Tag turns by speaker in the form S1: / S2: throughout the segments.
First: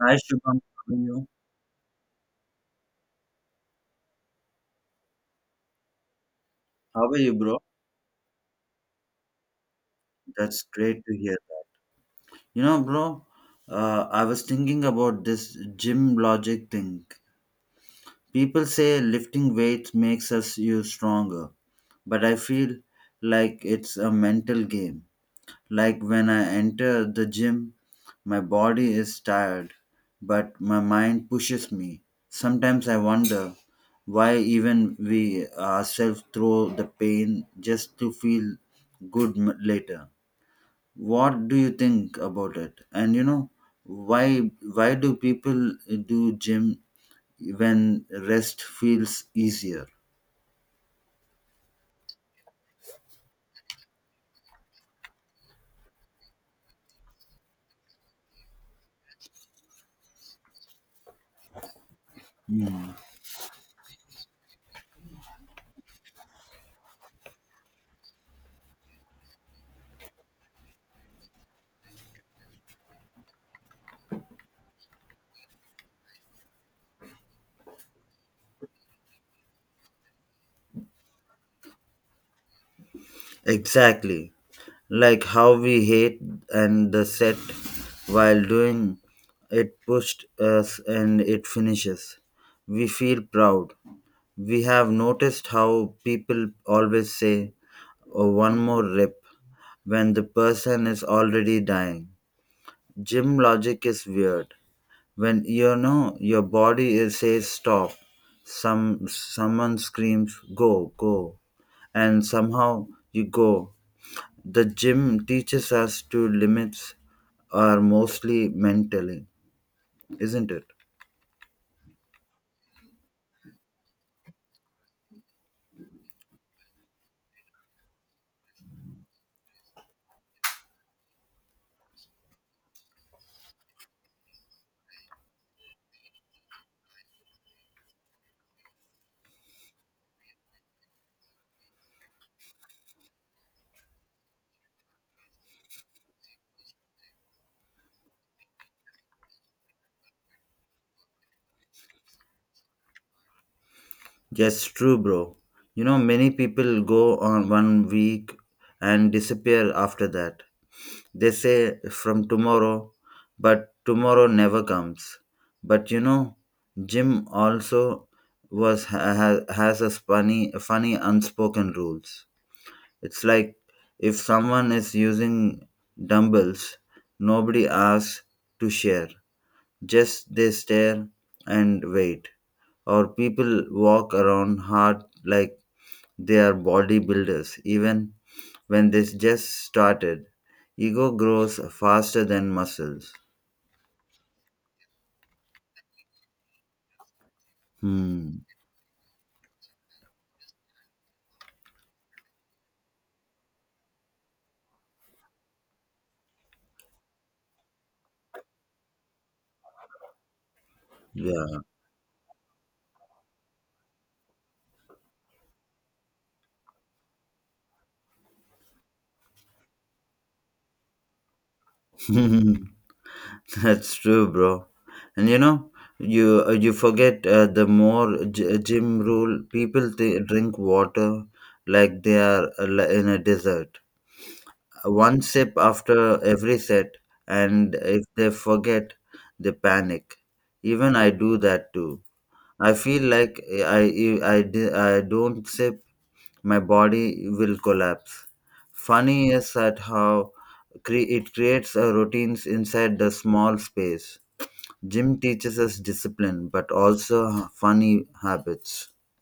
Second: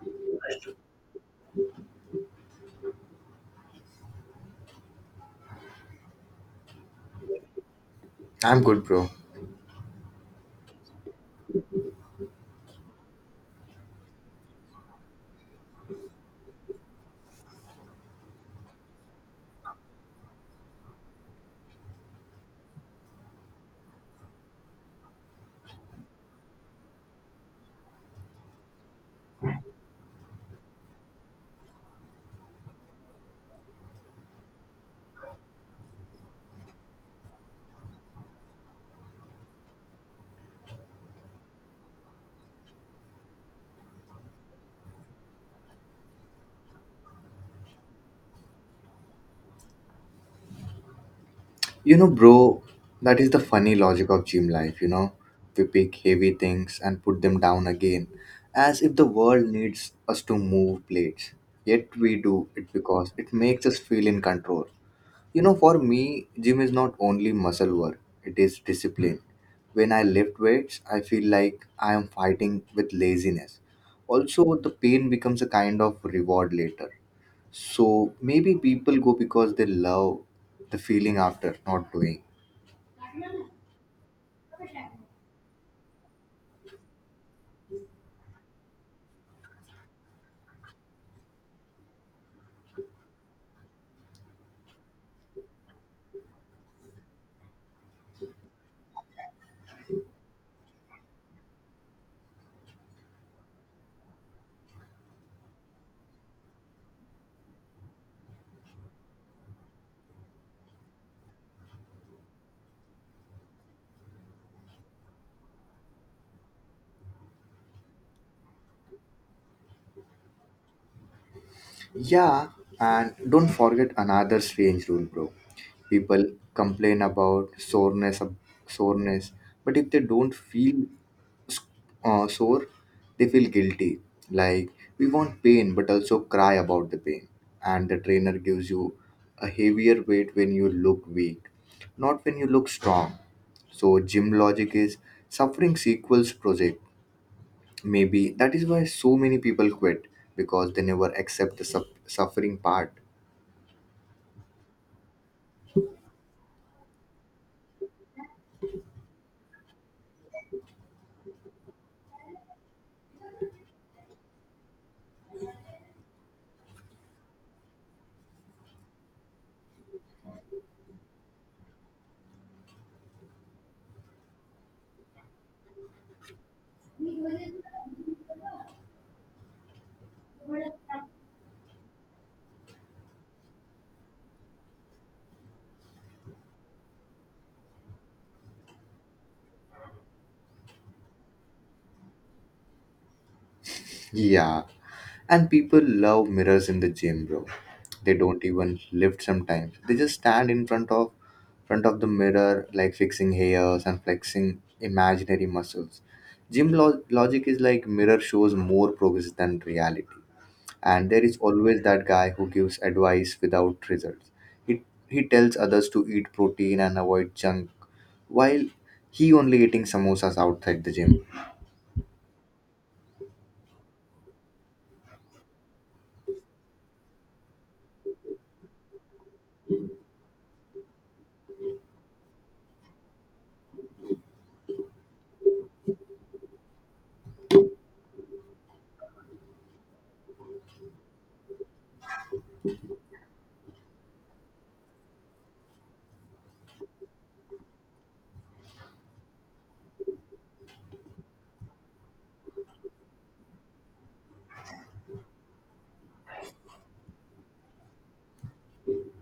S1: Hi Shubham, how are you? How are you, bro?
S2: I'm good, bro.
S1: That's great to hear that. You know, bro, I was thinking about this gym logic thing. People say lifting weights makes us you stronger, but I feel like it's a mental game. Like when I enter the gym, my body is tired, but my mind pushes me. Sometimes I wonder why even we ourselves throw the pain just to feel good later. What do you think about it? And you know, why do people do gym when rest feels easier?
S2: You know, bro, that is the funny logic of gym life, you know? We pick heavy things and put them down again, as if the world needs us to move plates. Yet we do it because it makes us feel in control. You know, for me, gym is not only muscle work, it is discipline. When I lift weights, I feel like I am fighting with laziness. Also, the pain becomes a kind of reward later. So maybe people go because they love the feeling after not doing.
S1: Exactly. Like how we hate and the set while doing it pushed us and it finishes. We feel proud. We have noticed how people always say, "Oh, one more rip" when the person is already dying. Gym logic is weird. When you know your body says stop, someone screams go go, and somehow you go. The gym teaches us to limits are mostly mentally, isn't it?
S2: Yeah, and don't forget another strange rule, bro. People complain about soreness, but if they don't feel sore, they feel guilty. Like we want pain, but also cry about the pain. And the trainer gives you a heavier weight when you look weak, not when you look strong. So gym logic is suffering sequels project. Maybe that is why so many people quit because they never accept the suffering part.
S1: Yes, true, bro. You know, many people go on one week and disappear after that. They say from tomorrow, but tomorrow never comes. But you know, gym also was ha- has a funny unspoken rules. It's like if someone is using dumbbells, nobody asks to share, just they stare and wait. Or people walk around hard like they are bodybuilders, even when they just started. Ego grows faster than muscles.
S2: Yeah, and people love mirrors in the gym, bro. They don't
S1: Hmm.
S2: even lift sometimes. They just stand in front of the mirror, like fixing hairs and flexing imaginary muscles. Gym logic is like mirror shows more progress than reality. And there is
S1: Yeah.
S2: always that guy who gives advice without results. He he tells others to eat protein and avoid junk while he only eating samosas outside the gym.
S1: That's true, bro. And you know, you forget the more gym rule. People drink water like they are in a desert. One sip after every set, and if they forget, they panic. Even I do that too. I feel like I if I don't sip, my body will collapse. Funny is that how it creates a routines inside the small space. Gym teaches us discipline, but also funny habits.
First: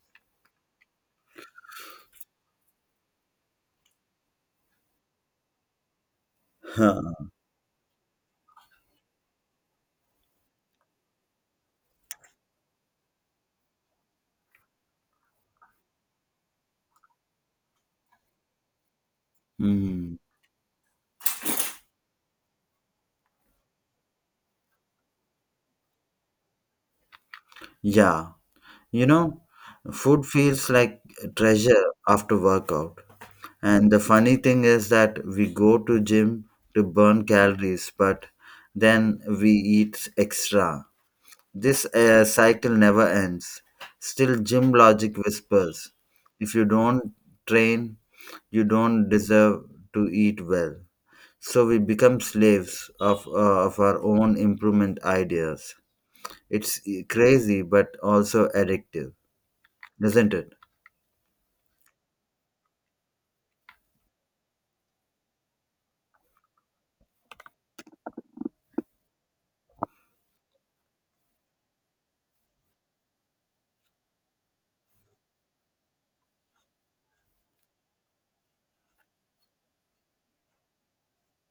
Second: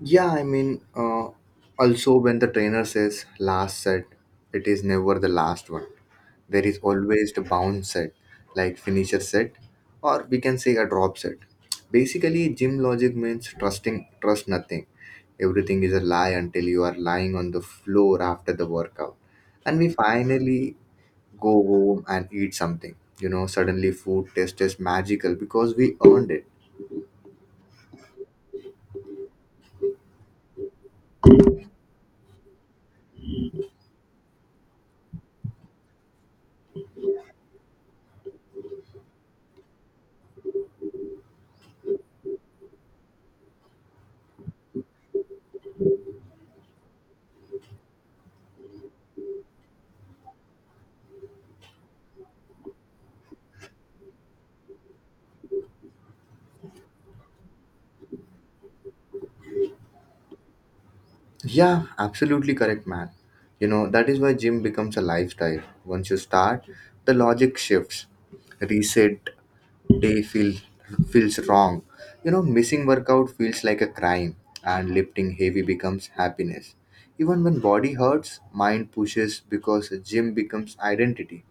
S2: Yeah, I mean, also when the trainer says last set, it is never the last one. There is
S1: Huh.
S2: always the bounce set, like finisher set, or we can say a drop set. Basically, gym logic means trust nothing. Everything is a lie until you are lying on the floor after the workout. And we
S1: Mm.
S2: finally go home and eat something. You know, suddenly food taste is magical because we earned it.
S1: Yeah, you know, food feels like treasure after workout. And the funny thing is that we go to gym to burn calories, but then we eat extra. This cycle never ends. Still, gym logic whispers, if you don't train, you don't deserve to eat well. So we become slaves of our own improvement ideas. It's crazy but also addictive, isn't it?
S2: Yeah, absolutely correct, man. You know, that is why gym becomes a lifestyle. Once you start, the logic shifts. Reset day feel, feels wrong. You know, missing workout feels like a crime, and lifting heavy becomes happiness. Even when body hurts, mind pushes because gym becomes identity.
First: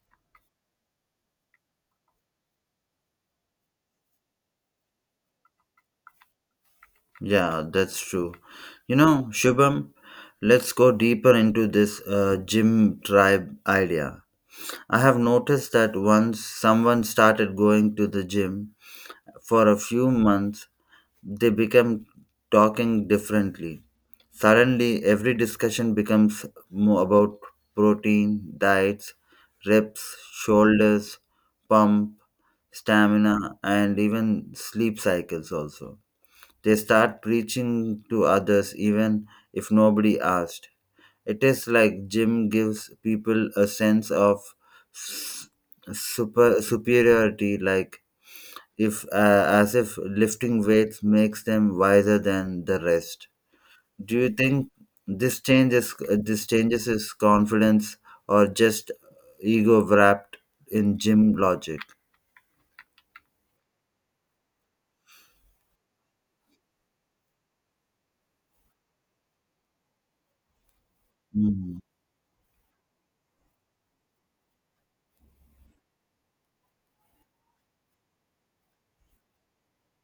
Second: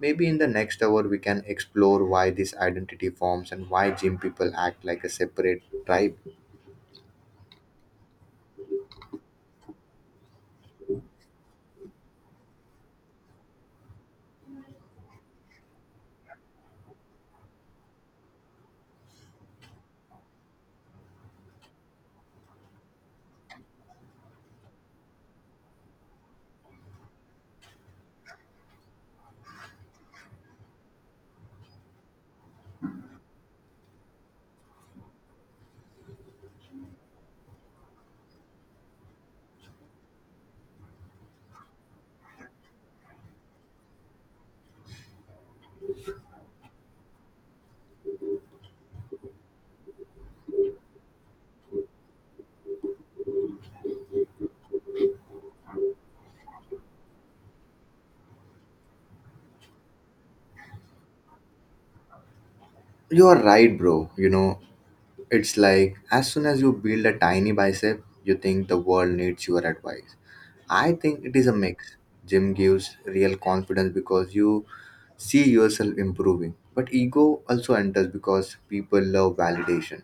S2: Maybe in the next hour we can explore why this identity forms and why gym people act like a separate tribe.
S1: Yeah, that's true. You know, Shubham, let's go deeper into this gym tribe idea. I have noticed that once someone started going to the gym for a few months, they become talking differently. Suddenly, every discussion becomes more about protein, diets, reps, shoulders, pump, stamina, and even sleep cycles. Also, they start preaching to others even if nobody asked. It is like gym gives people a sense of s- superiority, like if as if lifting weights makes them wiser than the rest. Do you think this changes his confidence or just ego wrapped in gym logic?
S2: You are right, bro. You know, it's like as soon as you build a tiny bicep, you think the world needs your advice. I think it is a
S1: Mhm.
S2: mix. Gym gives real confidence because you see yourself improving, but ego also enters because people love validation.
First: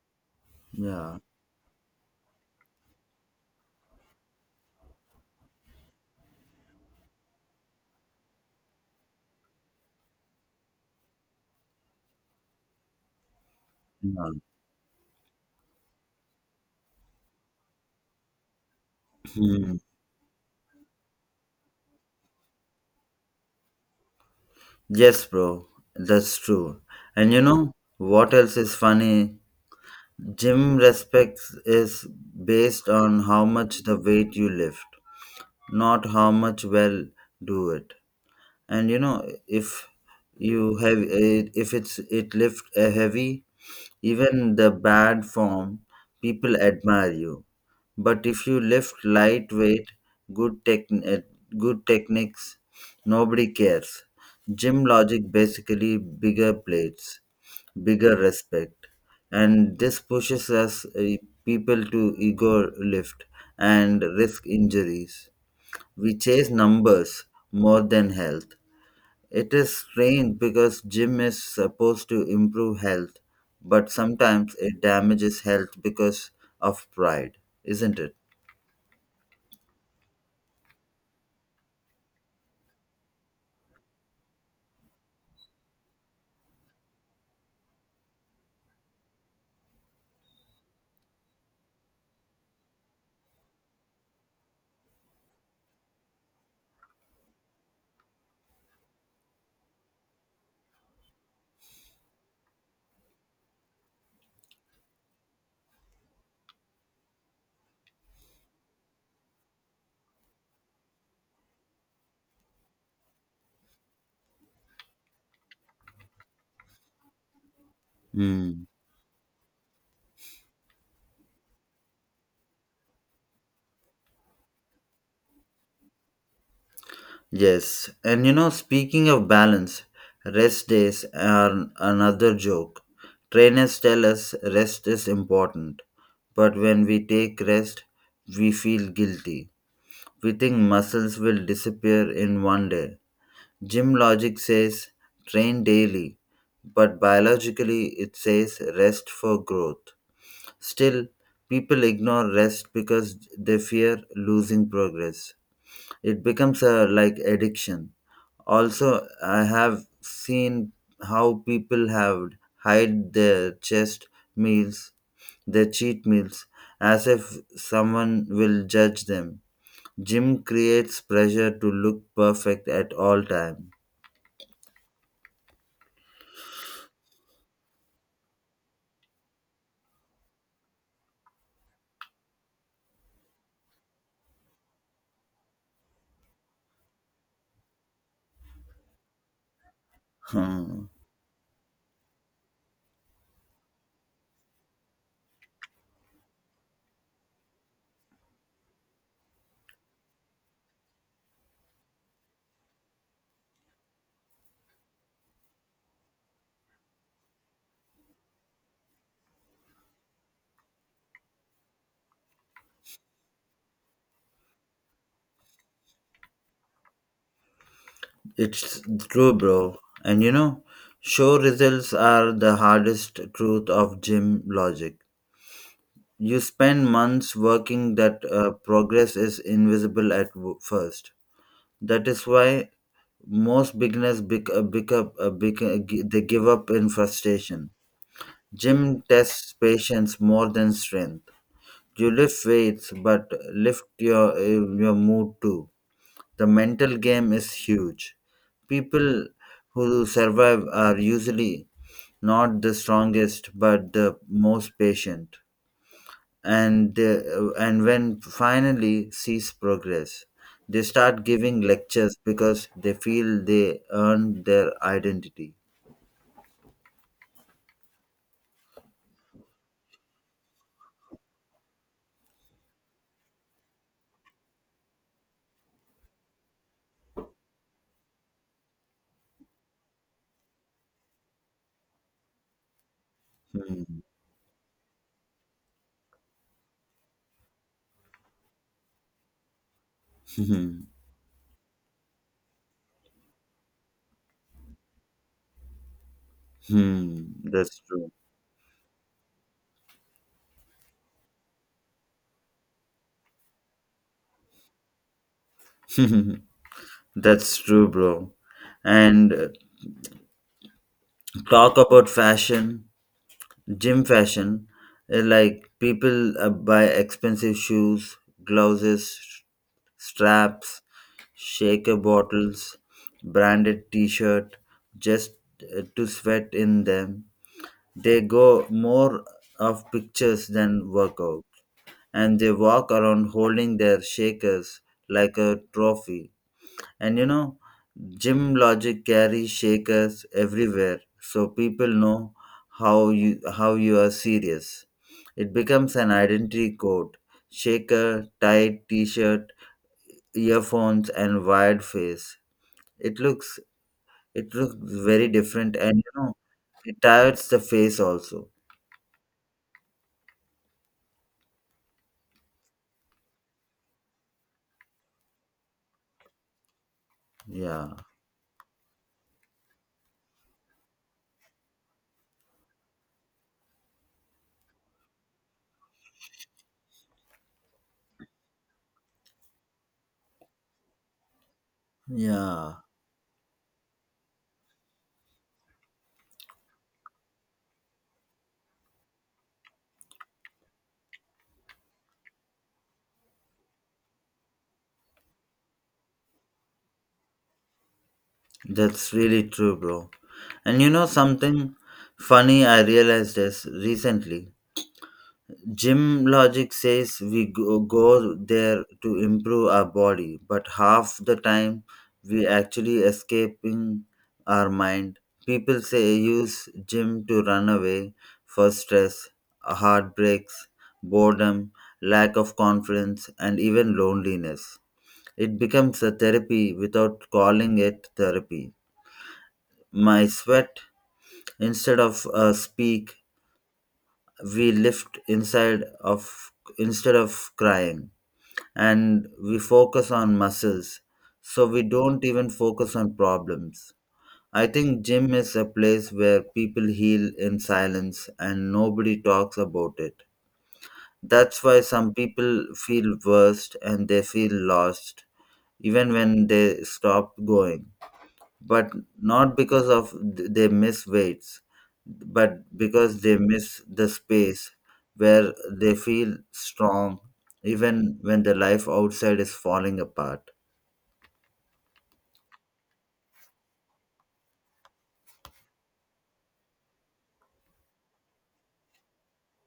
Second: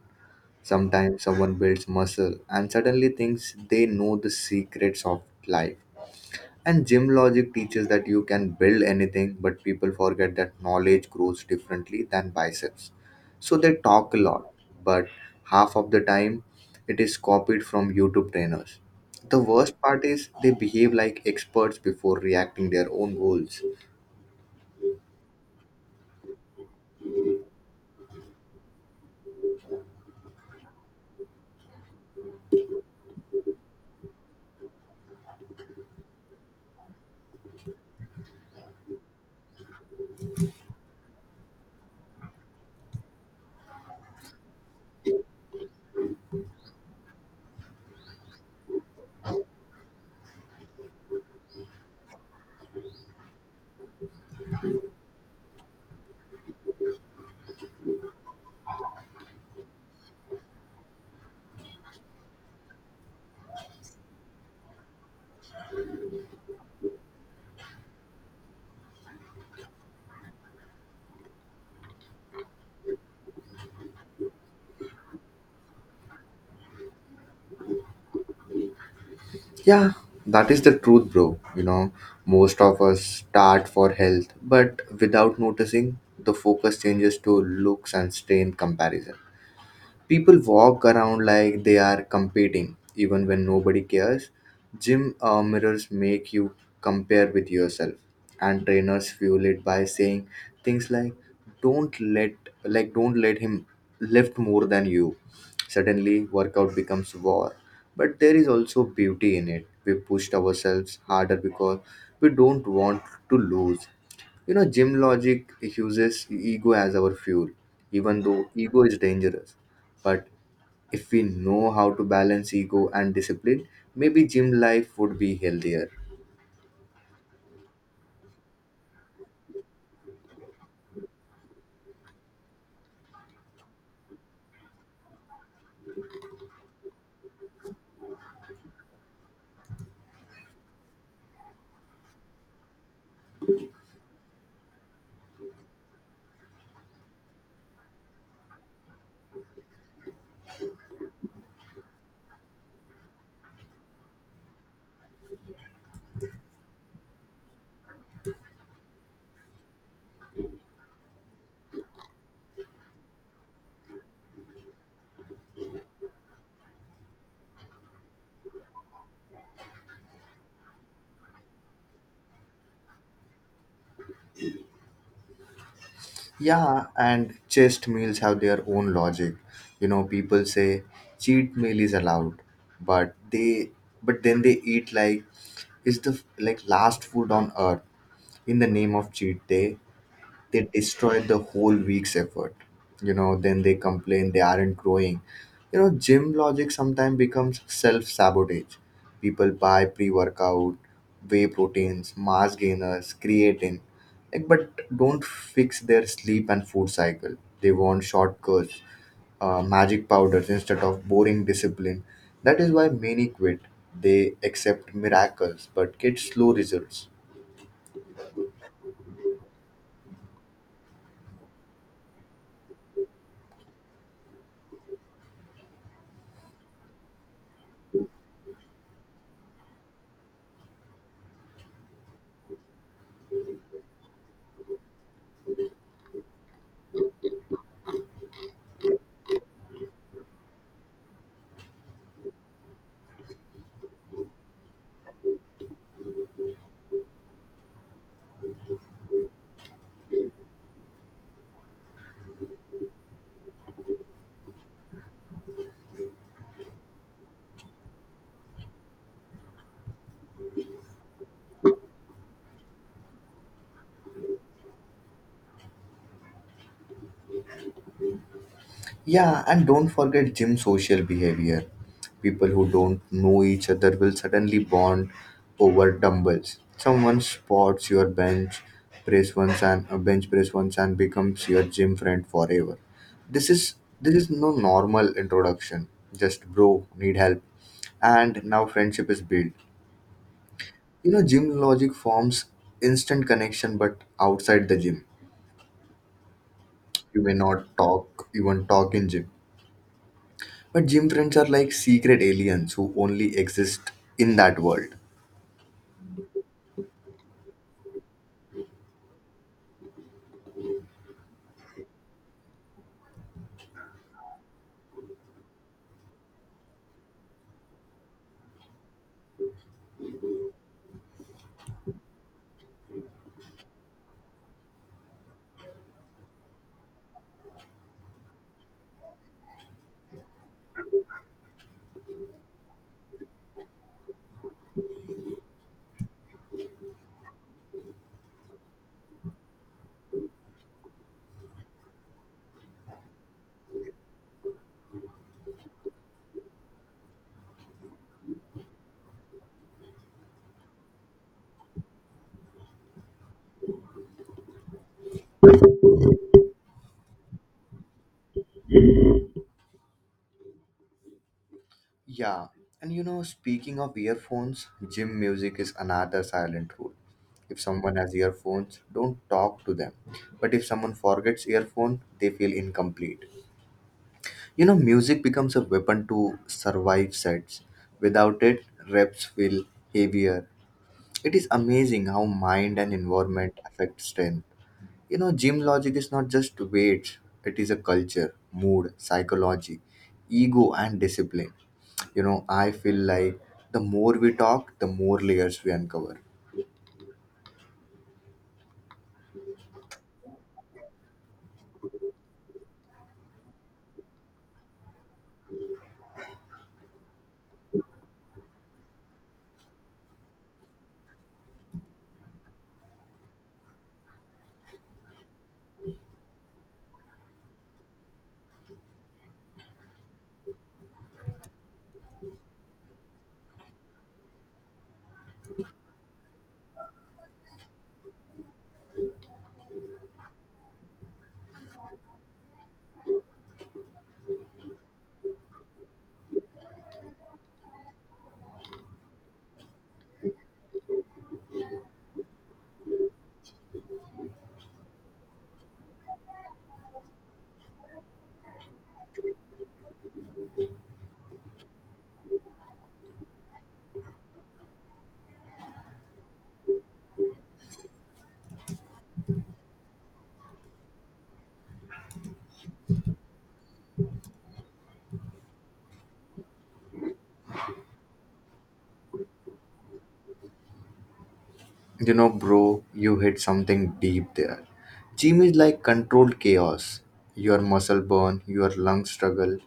S1: Yeah.
S2: Sometimes someone builds muscle and suddenly thinks they know the secrets of life. And gym logic teaches that you can build anything, but people forget that knowledge grows differently than biceps. So they talk a
S1: Yeah.
S2: lot, but half of the time it is copied from YouTube trainers. The
S1: Hmm.
S2: worst part is they behave like experts before reacting their own goals.
S1: Yes, bro, that's true. And you know what else is funny? Gym respects is based on how much the weight you lift, not how much well do it. And you know, if you have it, if it's it lift a heavy, even the bad form, people admire you. But if you lift lightweight, good tech good techniques, nobody cares. Gym logic basically bigger plates, bigger respect, and this pushes us people to ego lift and risk injuries. We chase numbers more than health. It is strange because gym is supposed to improve health, but sometimes it damages health because of pride, isn't it?
S2: Yeah, that is the truth, bro. You know, most of us start for health, but without noticing, the focus changes to looks and strain comparison. People walk around like they are competing even when nobody cares. Gym mirrors make you compare with yourself, and trainers fuel it by saying things don't let like don't let him lift more than you. Suddenly workout becomes war, but there is also beauty in it. We pushed ourselves harder because we don't want to lose. You know, gym logic uses ego as our fuel, even though
S1: Hmm.
S2: ego is dangerous. But if we know how to balance ego and discipline, maybe gym life would be healthier.
S1: Yes, and you know, speaking of balance, rest days are another joke. Trainers tell us rest is important, but when we take rest, we feel guilty. We think muscles will disappear in one day. Gym logic says train daily, but biologically it says rest for growth. Still, people ignore rest because they fear losing progress. It becomes a like addiction. Also, I have seen how people have hide meals, their cheat meals, as if someone will judge them. Gym creates pressure to look perfect at all time.
S2: Yeah, and chest meals have their own logic. You know, people say cheat meal is allowed, but they but then they eat like it's the last food on earth in the name of cheat day. They
S1: Hmm.
S2: destroyed the whole week's effort. You know, then they complain they aren't growing. You know, gym logic sometimes becomes self-sabotage. People buy pre-workout, whey proteins, mass gainers, creatine, like, but don't fix their sleep and food cycle. They want shortcuts, magic powders instead of boring discipline. That is why many quit. They accept miracles but get slow results.
S1: It's true, bro. And you know, show results are the hardest truth of gym logic. You spend months working that progress is invisible at first. That is why most beginners they give up in frustration. Gym tests patience more than strength. You lift weights, but lift your mood too. The mental game is huge. People who survive are usually not the strongest but the most patient, and when finally sees progress, they start giving lectures because they feel they earned their identity.
S2: Yeah, and don't forget gym social behavior. People who don't know each other will suddenly bond over dumbbells. Someone spots your bench press once and a bench press once and becomes your gym friend forever. This is
S1: Hmm.
S2: this is no normal introduction. Just bro, need help. And now friendship is built.
S1: Hmm.
S2: You know, gym logic forms instant connection but outside the gym. You
S1: Hmm.
S2: may not
S1: That's true.
S2: talk even talk in gym. But gym friends are like secret aliens who only exist in that world.
S1: That's true, bro. And talk about fashion. Gym fashion, like people buy expensive shoes, gloves, straps, shaker bottles, branded t-shirt just to sweat in them. They go more of pictures than workout, and they walk around holding their shakers like a trophy. And you know, Gym Logic carries shakers everywhere, so people know how you are serious. It becomes an identity code: shaker, tight t-shirt, earphones, and wired face. It looks it looks very different, and you know, it tires the face also.
S2: Yeah, and you know, speaking of earphones, gym music is another silent rule. If
S1: Yeah,
S2: someone has earphones, don't talk to them. But if someone forgets earphone, they feel incomplete. You know, music becomes a weapon to survive sets. Without it, reps feel heavier. It is amazing how mind
S1: yeah,
S2: and environment affect strength. You know, gym logic is not just weights, it is a culture, mood, psychology, ego, and discipline. You know, I feel like the more we talk, the more layers we uncover.
S1: that's really true, bro. And you know, something funny I realized is recently Gym logic says we go there to improve our body, but half the time we actually escaping our mind. People say use gym to run away for stress, heartbreaks, boredom, lack of confidence, and even loneliness. It becomes a therapy without calling it therapy. My sweat instead of speak, we lift inside of instead of crying. And we focus on muscles. So we don't even focus on problems. I think gym is a place where people heal in silence and nobody talks about it. That's why some people feel worst and they feel lost even when they stop going, but not because of they miss weights, but because they miss the space where they feel strong even when the life outside is falling apart.
S2: You know, bro, you hit something deep there. Gym is like controlled chaos. Your muscle burn, your lungs struggle,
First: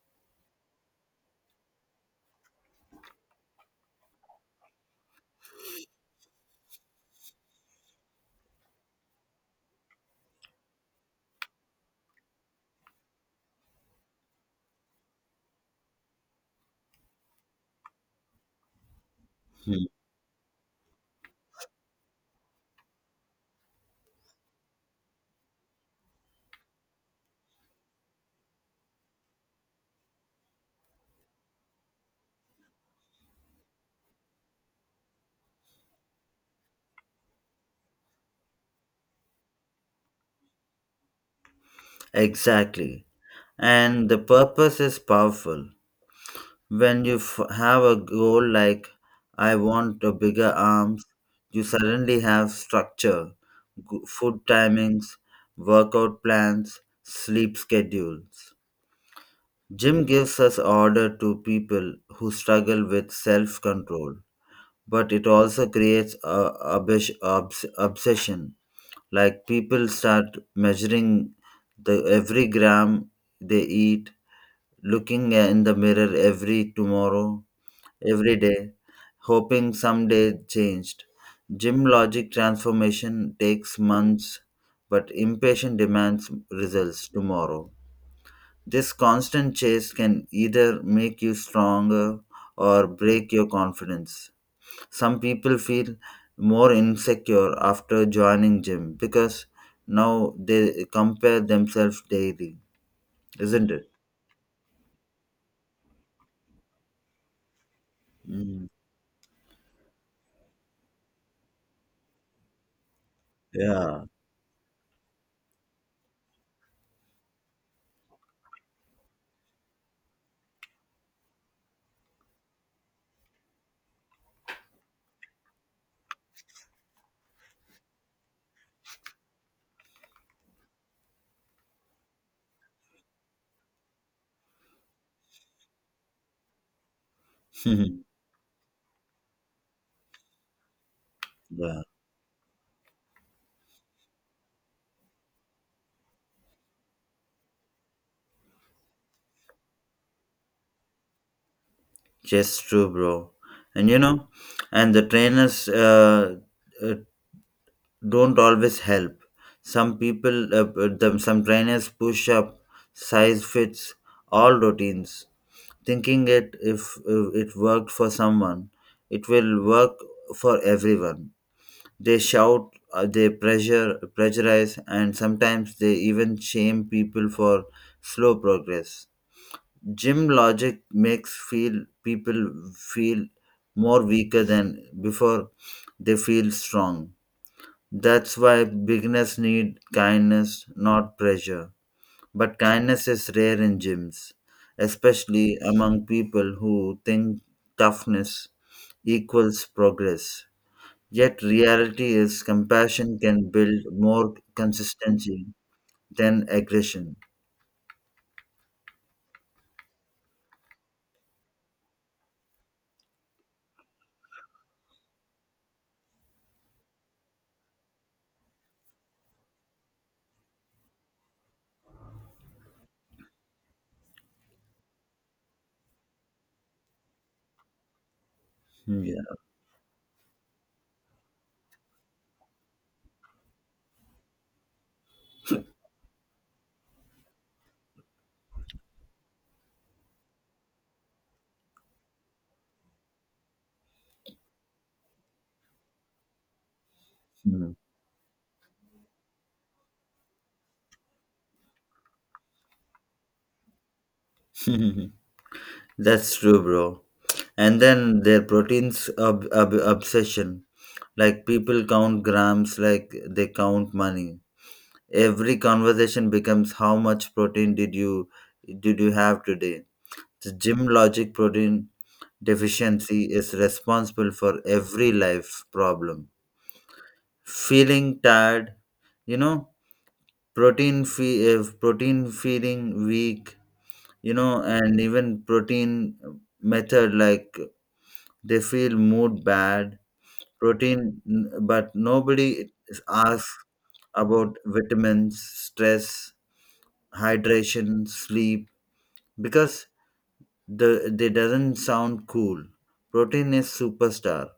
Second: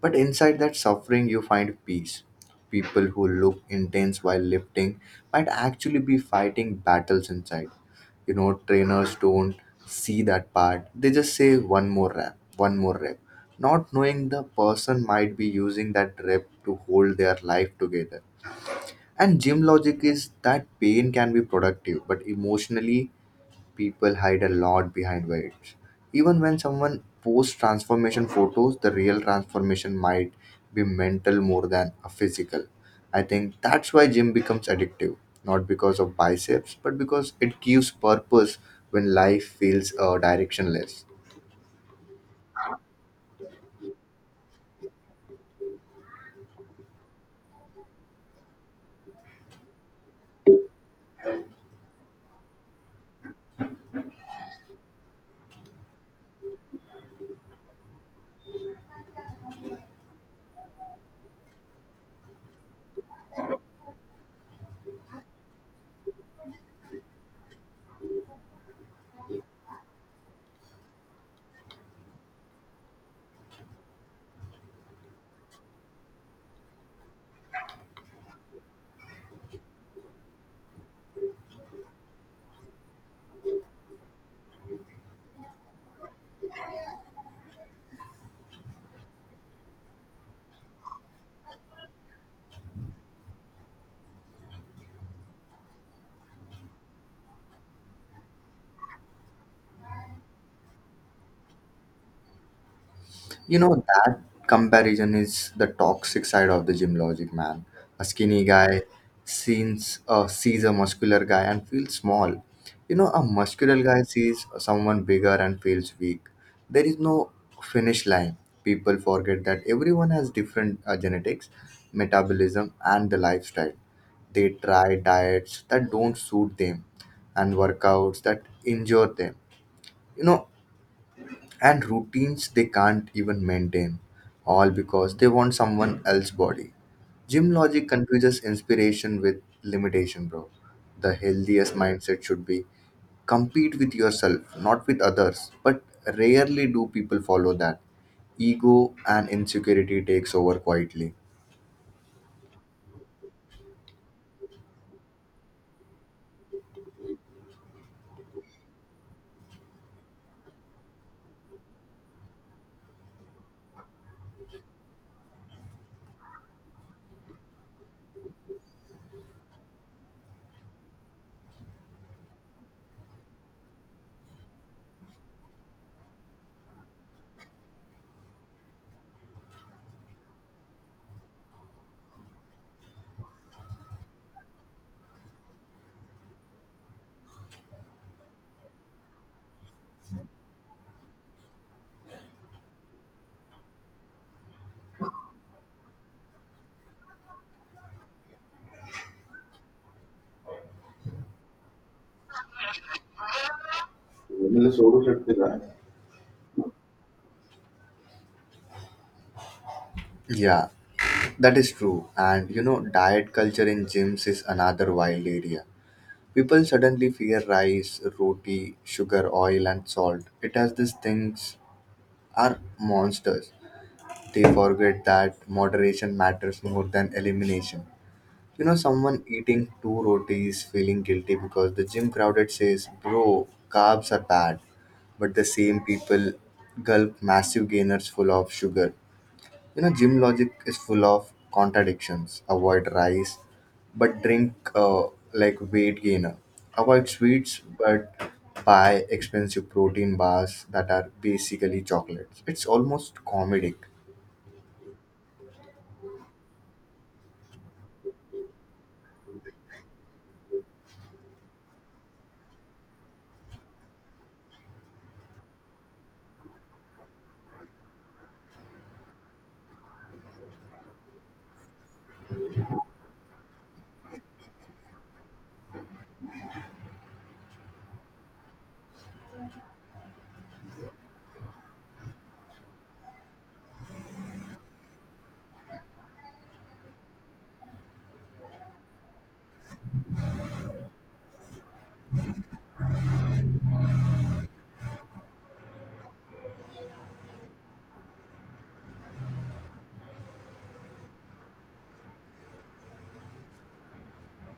S2: but inside that suffering, you find peace. People who look intense while lifting might actually be fighting battles inside. You know, trainers don't see that part. They just say one more rep one more rep, not knowing the person might be using that rep to hold their life together. And gym
S1: Hmm.
S2: logic is that pain can be productive, but emotionally people hide a lot behind weights. Even when someone posts transformation photos, the real transformation might be mental more than a physical. I think that's why gym becomes addictive, not because of biceps, but because it gives purpose when life feels directionless.
S1: Exactly. And the purpose is powerful. When you have a goal like I want a bigger arms, you suddenly have structure, food timings, workout plans, sleep schedules. Jim gives us order to people who struggle with self-control, but it also creates a obsession. Like people start measuring the every gram they eat, looking in the mirror every day, hoping someday changed. Gym logic transformation takes months, but impatient demands results tomorrow. This constant chase can either make you stronger or break your confidence. Some people feel more insecure after joining gym because now they compare themselves daily,
S2: You
S1: isn't
S2: know,
S1: it?
S2: that comparison is the toxic side of the gym logic, man. A skinny
S1: Mm,
S2: guy sees a muscular guy and feels small. You know, a muscular guy
S1: yeah.
S2: sees someone bigger and feels weak. There is no finish line. People forget that everyone has different genetics, metabolism, and the lifestyle. They try diets that don't suit them and workouts that injure them. You know, and routines they can't even maintain, all because they want someone else's body. Gym logic confuses inspiration with limitation, bro. The healthiest
S1: Yeah.
S2: mindset should be compete with yourself, not with others. But rarely do people follow that. Ego and insecurity takes over quietly.
S1: Just true, bro. And you know, and the trainers uh, don't always help. Some some trainers push up, size fits, all routines, thinking it if it worked for someone, it will work for everyone. They shout, they pressure pressurize, and sometimes they even shame people for slow progress. Gym logic makes feel people feel more weaker than before they feel strong. That's why beginners need kindness, not pressure. But kindness is rare in gyms, especially among people who think toughness equals progress. Yet, reality is compassion can build more consistency than aggression.
S2: Yeah, that is true. And you know, diet culture in gyms is another wild area. People suddenly fear rice, roti, sugar, oil, and salt. It has these things are monsters. They forget that moderation matters more than elimination. You know, someone
S1: Yeah.
S2: eating two rotis feeling guilty because the gym crowded says, "Bro, carbs are bad." But the same people gulp massive gainers full of sugar. You know, gym logic is full of contradictions. Avoid rice, but drink like weight gainer. Avoid sweets,
S1: Hmm.
S2: but buy expensive protein bars that are basically chocolates. It's almost comedic.
S1: That's true, bro. And then their proteins obsession. Like people count grams like they count money. Every conversation becomes how much protein did you have today? The gym logic protein deficiency is responsible for every life problem. Feeling tired, you know, protein protein feeling weak, you know, and even protein method like they feel mood bad. Protein, but nobody asks about vitamins, stress, hydration, sleep because they doesn't sound cool. Protein is superstar.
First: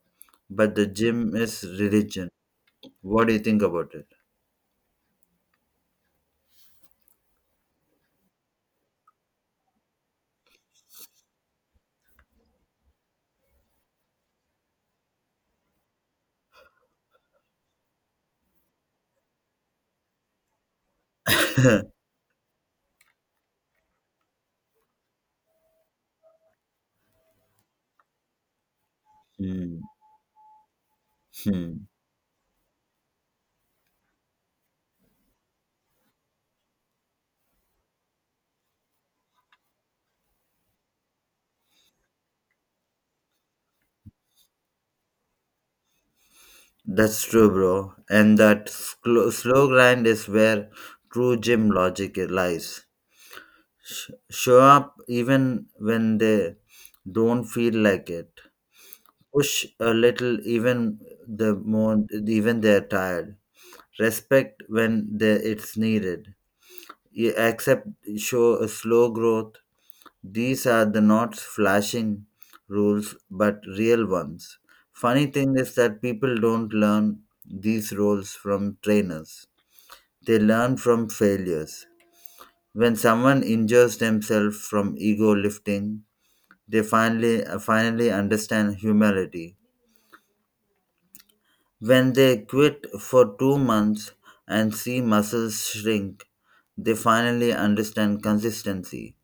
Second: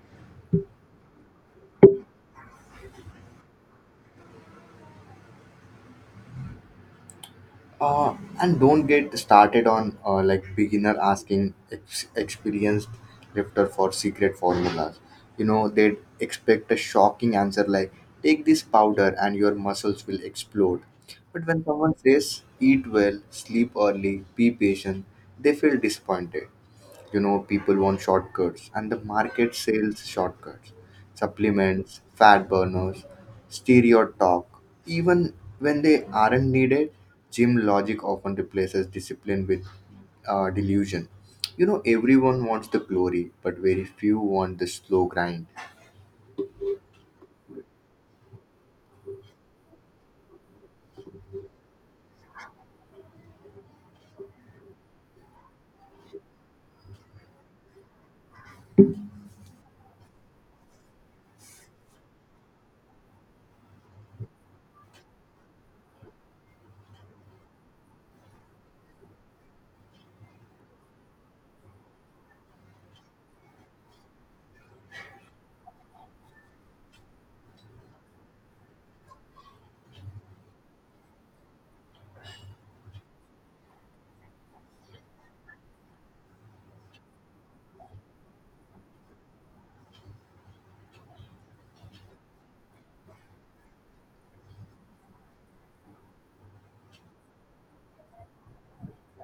S1: But the gym is religion. What do you think about
S2: uh, and don't get started on like beginner asking experienced lifter for secret formulas. You know, they expect a shocking answer like take this powder and your muscles will explode. But when
S1: it?
S2: someone says eat well, sleep early, be patient, they feel disappointed. You know, people want shortcuts and the market
S1: Hmm,
S2: sells shortcuts,
S1: hmm.
S2: supplements, fat burners, stereo talk even when they aren't needed. Gym logic often replaces discipline with delusion. You know, everyone wants the glory but very few want the slow grind.
S1: That's true, bro. And that slow grind is where true gym logic lies. Show up even when they don't feel like it. Push a little even the more even they're tired. Respect when they, it's needed. You accept show a slow growth. These are the not flashing rules but real ones. Funny thing is that people don't learn these rules from trainers. They learn from failures. When someone injures themselves from ego lifting, they finally understand humility. When they quit for 2 months and see muscles shrink, they finally understand consistency.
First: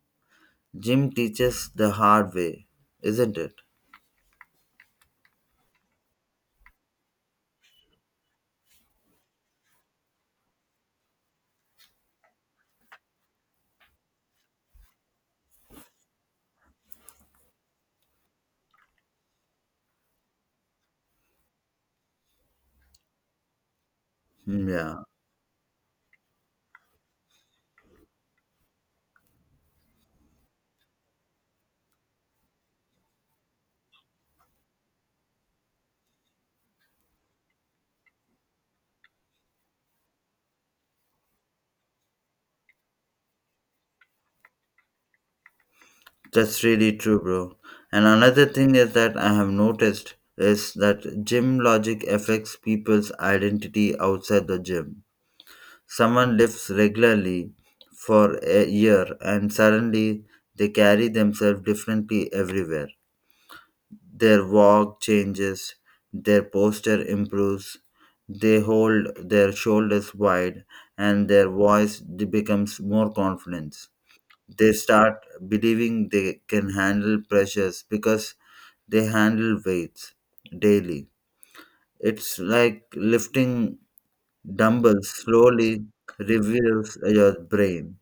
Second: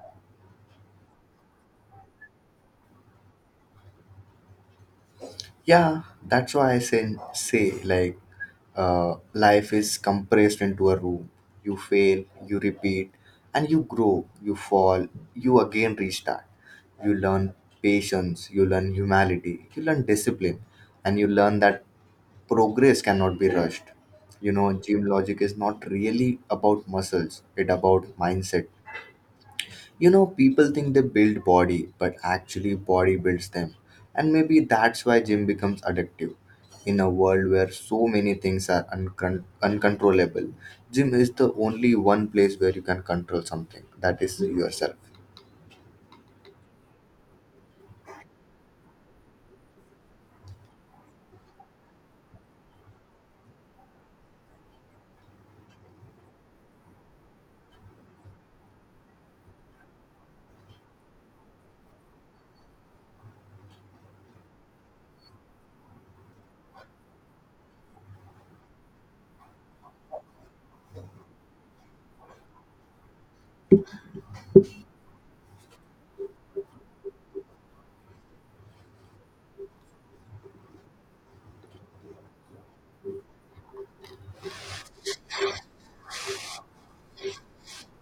S1: Gym teaches the hard way, isn't it?
S2: Yeah, that's why I say like life is compressed into a room. You fail, you repeat, and you grow, you fall, you again restart. You learn patience, you learn humility, you learn discipline, and you learn that progress cannot be rushed. You
S1: Hmm,
S2: know,
S1: yeah.
S2: gym logic is not really about muscles, it about mindset. You know, people think they build body, but actually body builds them. And maybe that's why gym becomes addictive. In a world where so many things are uncontrollable, gym is the only one place where you can control something. That is yourself.
S1: That's really true, bro. And another thing is that I have noticed is that gym logic affects people's identity outside the gym. Someone lifts regularly for a year and suddenly they carry themselves differently everywhere. Their walk changes, their posture improves, they hold their shoulders wide, and their voice becomes more confident. They start believing they can handle pressures because they handle weights daily. It's like lifting dumbbells slowly reveals your brain.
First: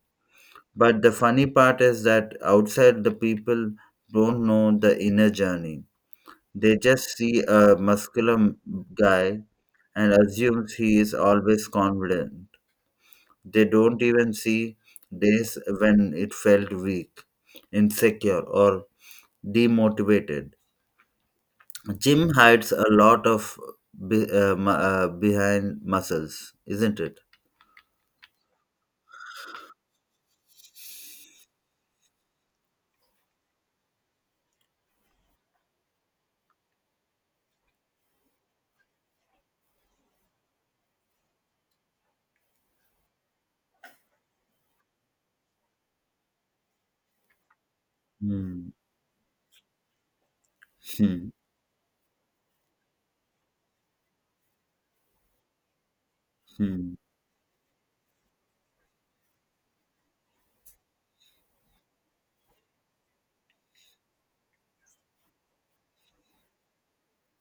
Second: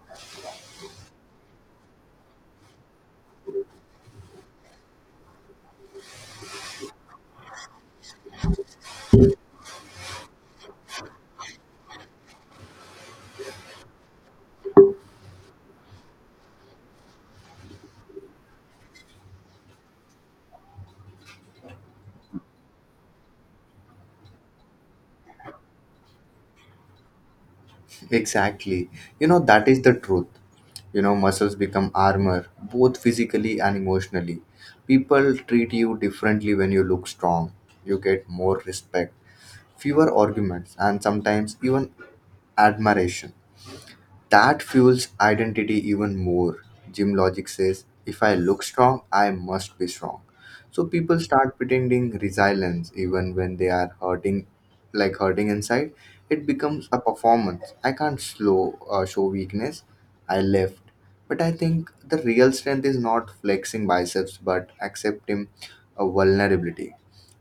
S1: But the funny part is that outside the people don't know the inner journey. They just see a muscular guy and assumes he is always confident. They don't even see days when it felt weak, insecure, or demotivated. Gym hides a lot of behind muscles, isn't it?
S2: Exactly. You know, that is the truth. You know, muscles become armor, both physically and emotionally. People treat you differently when you look strong. You get more respect, fewer arguments, and sometimes even admiration. That fuels identity even more. Gym logic says, if I look
S1: Hmm.
S2: strong, I must be strong. So people
S1: Hmm.
S2: start pretending resilience even when they are hurting, like hurting inside. It becomes
S1: Hmm.
S2: a performance. I can't slow show weakness. I left. But I think the real strength is not flexing biceps, but accepting a vulnerability.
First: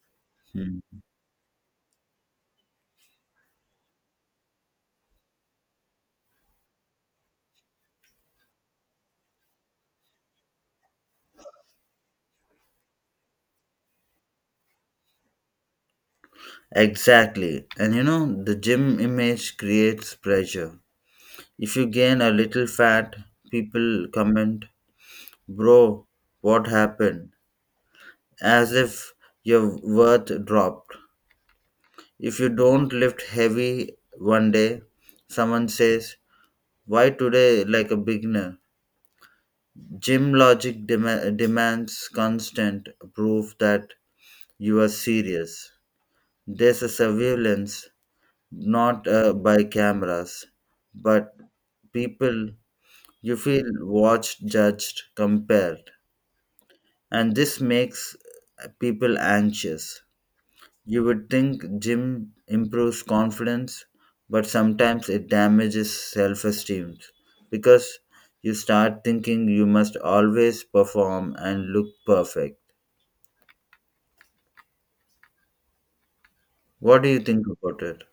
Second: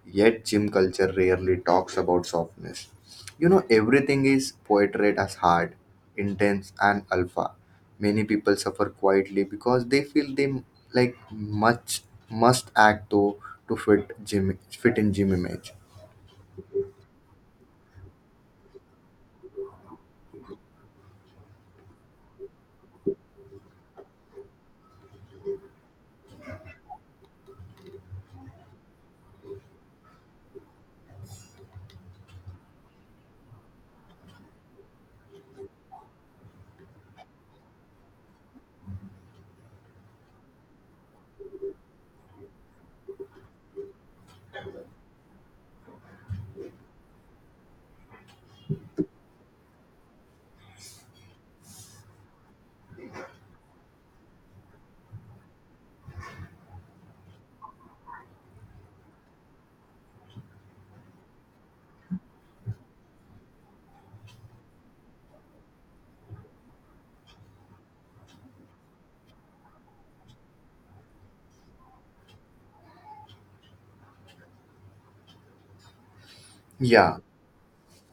S2: Yet gym
S1: Hmm.
S2: culture rarely talks about softness. You know, everything is portrayed as hard, intense, and alpha. Many people suffer quietly because they feel they like much must act though to fit in gym image.
S1: Exactly. And you know, the gym image creates pressure. If you gain a little fat, people comment, "Bro, what happened?" As if your worth dropped. If you don't lift heavy one day, someone says, "Why today like a beginner?" Gym logic demands constant proof that you are serious. There's a surveillance, not by cameras, but people, you feel watched, judged, compared. And this makes people anxious. You would think gym improves confidence, but sometimes it damages self esteem because you start thinking you must always perform and look perfect. What do
S2: Yeah,
S1: you think about it?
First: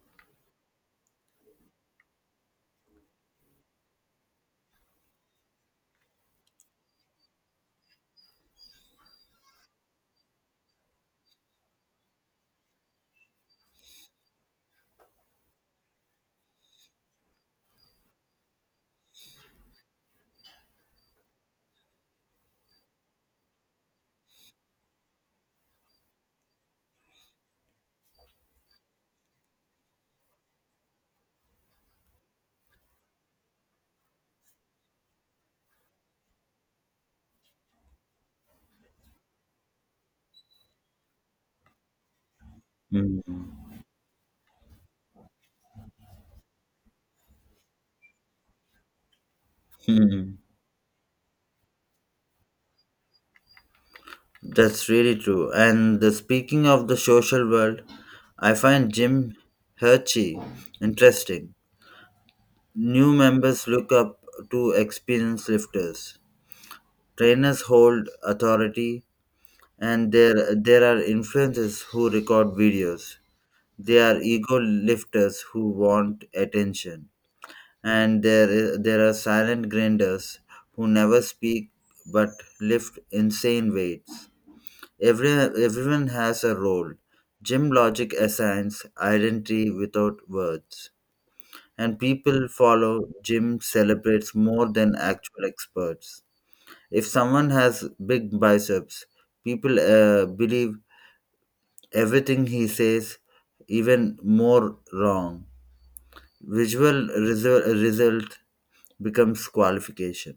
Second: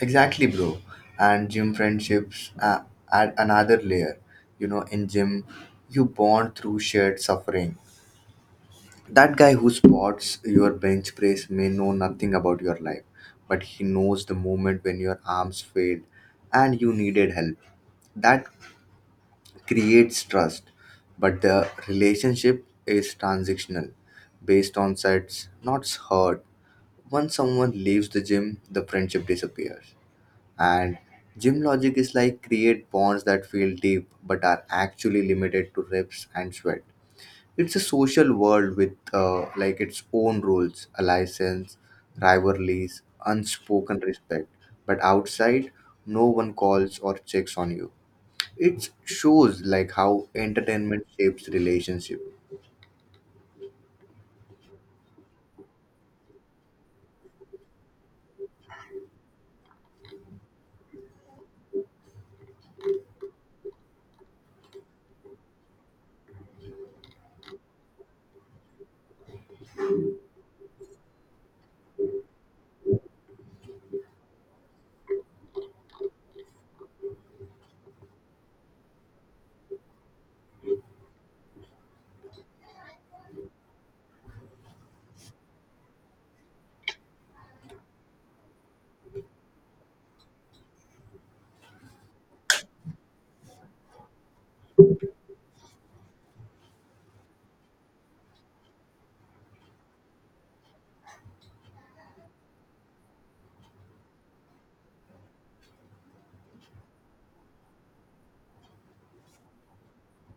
S2: exactly, bro. And gym friendships add another layer. You know, in gym, you bond through shared suffering. That guy who spots your bench press may know nothing about your life, but he knows the moment when your arms failed and you needed help. That creates trust, but the relationship is transactional, based on sets, not hurt. Once someone leaves the gym, the friendship disappears. And gym logic is like create bonds that feel deep but are actually limited to reps and sweat. It's a social world with like its own rules, a license, rivalries,
S1: Mhm.
S2: unspoken respect. But outside, no one calls or checks on you. It shows like how
S1: Mhm.
S2: entertainment shapes relationship.
S1: That's really true. And speaking of the social world, I find Jim Hershey interesting. New members look up to experienced lifters. Trainers hold authority, and there are influencers who record videos. They are ego lifters who want attention. And there there are silent grinders who never speak but lift insane weights. Everyone has a role. Gym logic assigns identity without words, and people follow gym celebrates more than actual experts. If someone has big biceps, people believe everything he says, even more wrong. Visual result becomes qualification.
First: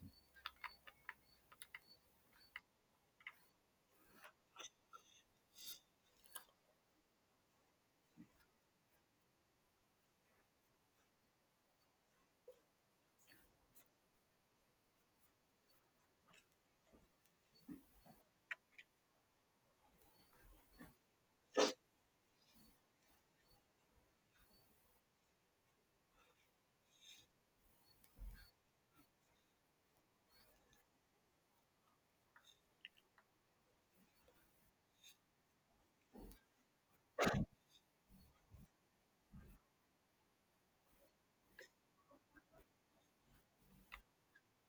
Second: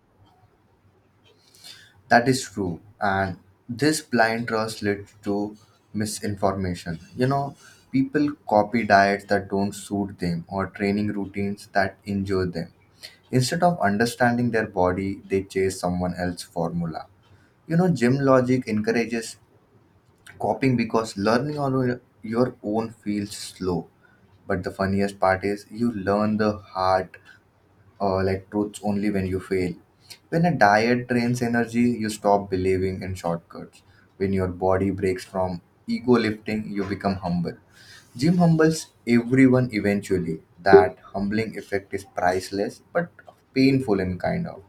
S2: That is true, and this blind trust leads to misinformation. You know, people copy diets that don't suit them or training routines that injure them. Instead of understanding their body, they chase someone else's formula. You know, gym logic encourages copying because learning on your own feels slow. But the funniest part is you learn the hard like truths only when you fail. When a diet drains energy, you stop believing in shortcuts. When your body breaks from ego lifting, you become humble. Gym humbles everyone eventually. That humbling effect is priceless but painful in kind of.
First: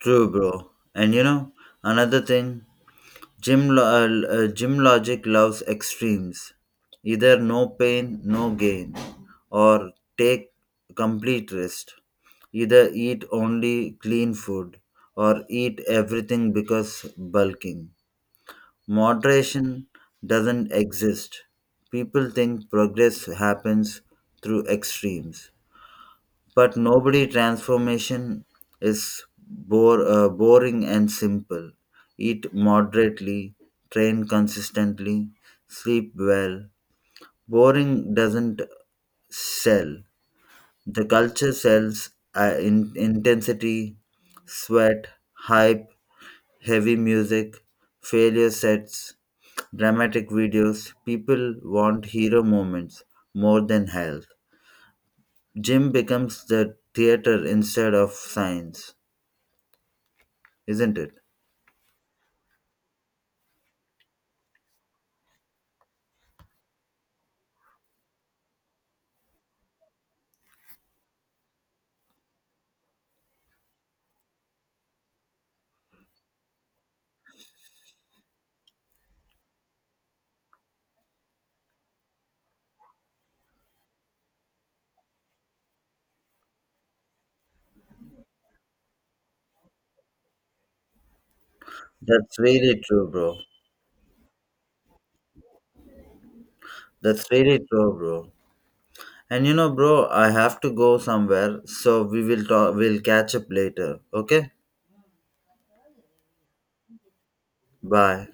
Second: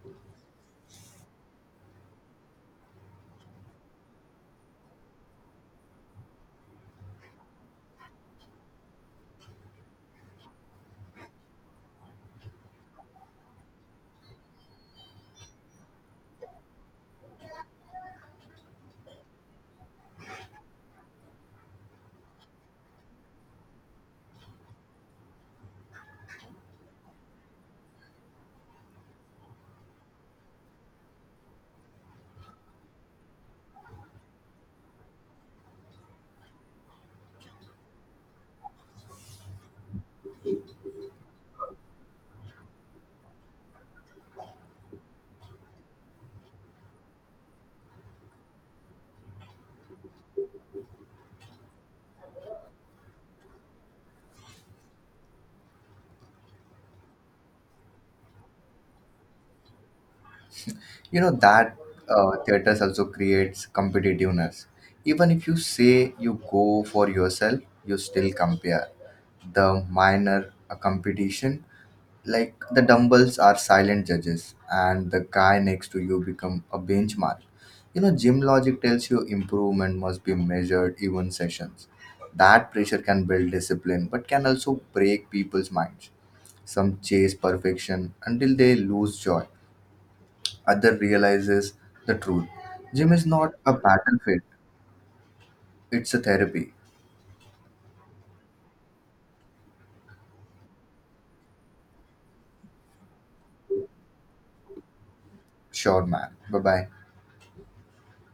S1: True, bro. And you know, another thing, gym logic loves extremes. Either no pain, no gain, or take complete rest. Either eat only clean food or eat everything because bulking. Moderation doesn't exist. People think progress happens through extremes. But nobody transformation is boring and simple. Eat moderately, train consistently, sleep well. Boring doesn't sell. The culture sells intensity, sweat, hype, heavy music, failure sets, dramatic videos. People want hero moments more than health. Gym becomes the theater instead of science, isn't it?
S2: You know that theaters also creates competitiveness even if you say you go for yourself. You still compare, the minor a competition, like the dumbbells are silent judges and the guy next to you become a benchmark. You know, gym logic tells you improvement must be measured even sessions. That pressure can build discipline but can also break people's minds. Some chase perfection until they lose joy, other realizes the
S1: That's
S2: truth.
S1: really true,
S2: Gym is
S1: bro.
S2: not a battlefield, it's a therapy.
S1: That's really true, bro. And you know, bro, I have to go somewhere, so we will talk. We'll catch up later. Okay.
S2: Sure, man. Bye bye.
S1: Bye.